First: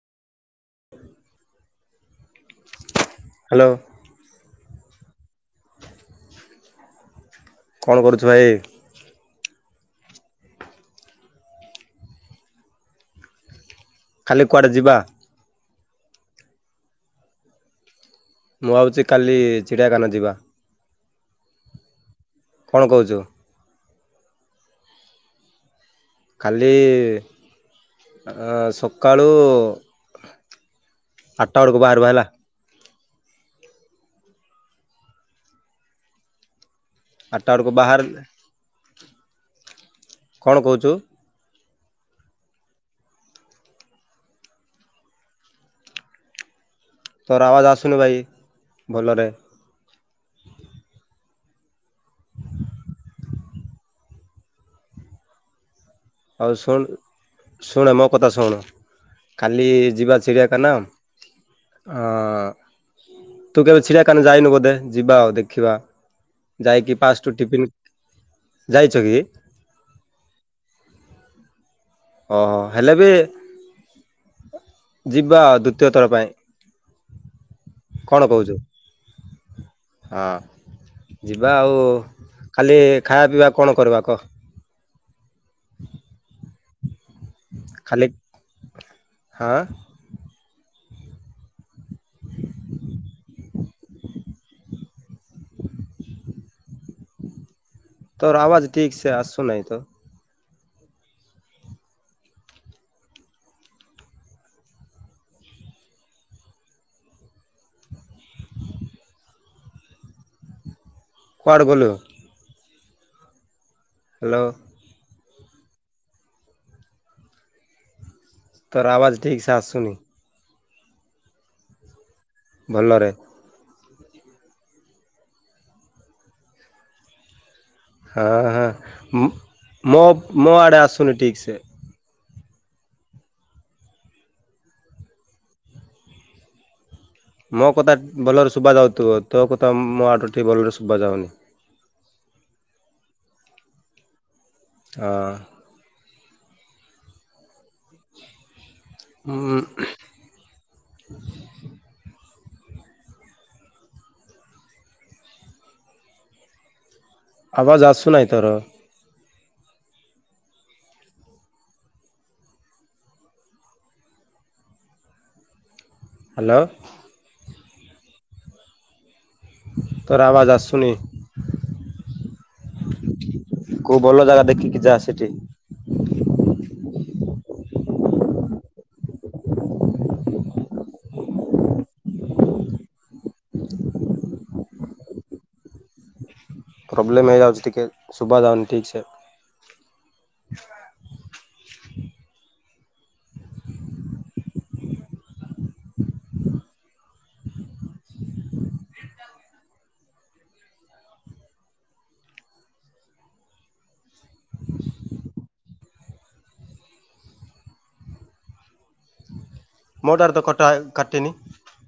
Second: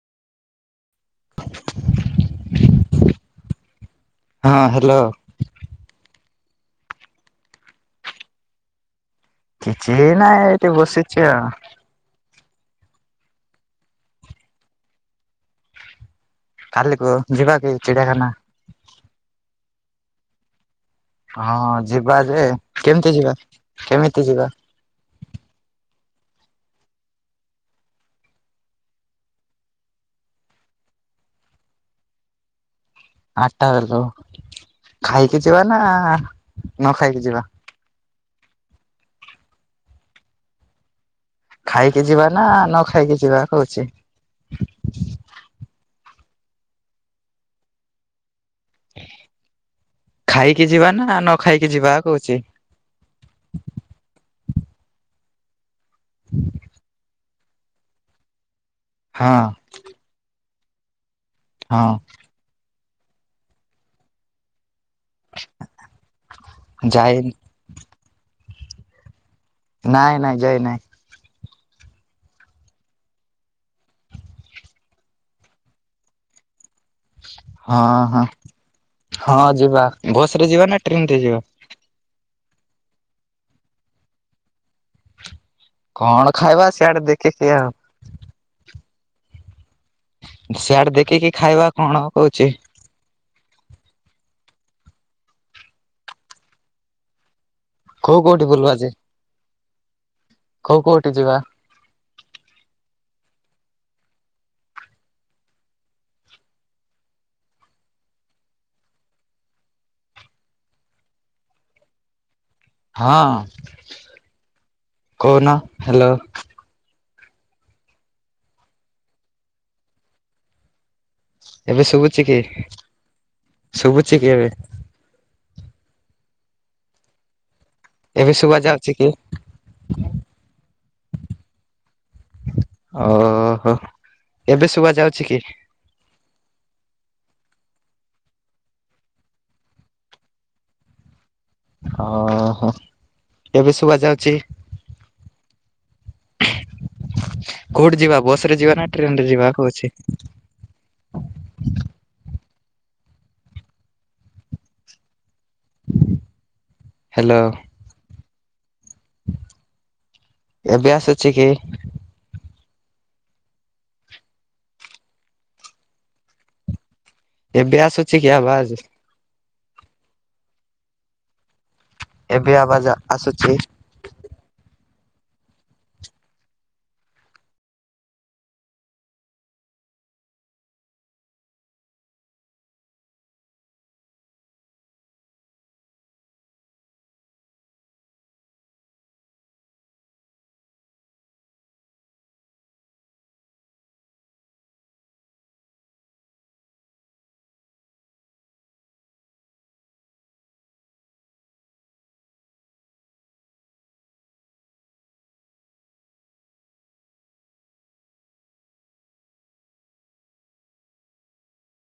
Hello. ହଁ hello. କଣ କରୁଛୁ ଭାଇ। କିଛି ନାଇଁ ଏଠି ବସିଛି ଆଉ। କାଲି କୁଆଡ଼େ ଯିବା। କାଲିକୁୁ ଯିବା କି ଚିଡିଆଖାନା। ମୁଁ ଆଉଛି କାଲି ଚିଡ଼ିଆଖାନା ଯିବା। ହଁ ଯ ଯିବା ଯେ କଣ କେମିତି କହୁଛୁ ଯିବା। କେମିତି ଯିବା? କାଲି ଆ ସକାଳୁ ଆଠଟା ବେଳକୁ ବାହାରିବା ହେଲା। ଆଟା ବେଲେ ତ ଖାଇକି ଯିବା ନା। ନ ଖାଇକି ଯିବା ଆଟା ବେଳ କୁ ବାହାରିଲେ କଣ କହୁଛୁ। ଖାଇକି ଯିବା ନା ନ ଖାଇକି ଯିବା କହୁଛି। ତୋର ଆବାଜ ଆସୁନି ଭାଇ। ଭଲରେ ଖାଇକି ଯିବା ନା ନ ଖାଇକି ଯିବା। କଉଛି। ଆଉ ଶୁଣ ଶୁଣେ ମୋ କଥା ଶୁଣ। ହଁ ଖାଲି ଯିବା ଚିଡିଆ ତାନାମ ଆ ହଁ ତୁ କେବେ ଚିଡ଼ିଆକାନ ଯାଇନୁ ବୋଧେ। ଯିବା ଆଉ ଦେଖିବା ଯାଇକି ଯାଇ ପାଷ୍ଟୁ ଟିଫିନ୍ ଯାଇଛ କି? ନାଇଁ ନାଇଁ ଯାଇ ନାଇଁ। ଓହୋ ହେଲେ ବି ଯିବା ଦ୍ଵିତୀୟ ଥର ପାଇଁ। ହଁ କଣ ହଁ କହୁଛୁ ହଁ ଯିବା ହଁ ବସରେ ଯିବା ନା ଟ୍ରେନ ରେ ଯିବା ଖାଲି ଖାଇବା ପିଇବା କଣ କରିବା କହ କଣ ଖାଇବା ସିଆଡେ ଦେ ଖାଲି ହଁ। ସିଆଡେ ଦେଖିକି ଖାଇବା କଣ କହୁଚି? କୋଉ ତୋର କୋଉଠି ଆବାଜ ବୁଲବା ଯେ ଠିକ ସେ ଆସୁ ନାହିଁ। ତ କୋଉ କୋଉଠି ଯିବା କୁଆଡ଼ ଗଲୁ ହଁ। ହାଲୋ କହୁନ ହାଲୋ ତୋର ଆବାଜ ଠିକ ସେ ଆଶୁନି ଏବେ ଶୁବୁ ଚି କି ଭଲରେ ଶୁଭୁଛି କି ଏବେ ଏବେ ହଁ ଶୁଭା ହଁ ଯାଉଛି କି? ମ ମୋ ମୋ ଆଡେ ଆସୁ ସୁବୁନି ଠିକ୍ ସେ ଓହୋ ଏବେ ଶୁଆ ଯାଉଛି କି? ମୋ କଥା ଭଲରେ ଶୁଭ ଯାଉଥିବ ତୋ କଥା ମୋ ଆଟୋଟିି ଭଲରେ ଶୁଭ ଯାଉନି ଓହୋ କେବେ ଶୁଭା ଯାଉଛି ହଁ। [inaudible] କୋଉଠି ଯିବା ବସ ରେ ଯିବା ନା ଟ୍ରେନ ରେ ଯିବା କହୁଛି। ହ୍ୟାଲୋ ଆବାଜ ଆସୁନା ଆଇ ତର ଏବେ ଆସୁଛି କି? ହାଲୋ ଏବେ ଆସ ଅଛି କି ଆବାଜ। ତୋର ଆବାଜ ଆସୁନି। ଏବେ ଆବାଜ ଆସୁଛି କୋଉ ଭଲ ଜାଗା ଦେଖିକି ଯା ସ୍ ଟି [inaudible] ପ୍ରୋବ୍ଲେମ୍ ହେଇଯାଉଛି ଟିକେ ଶୁଭାଯାଉନି ଠିକଛେ ମୋଡା ତ କଟା କାଟିିନି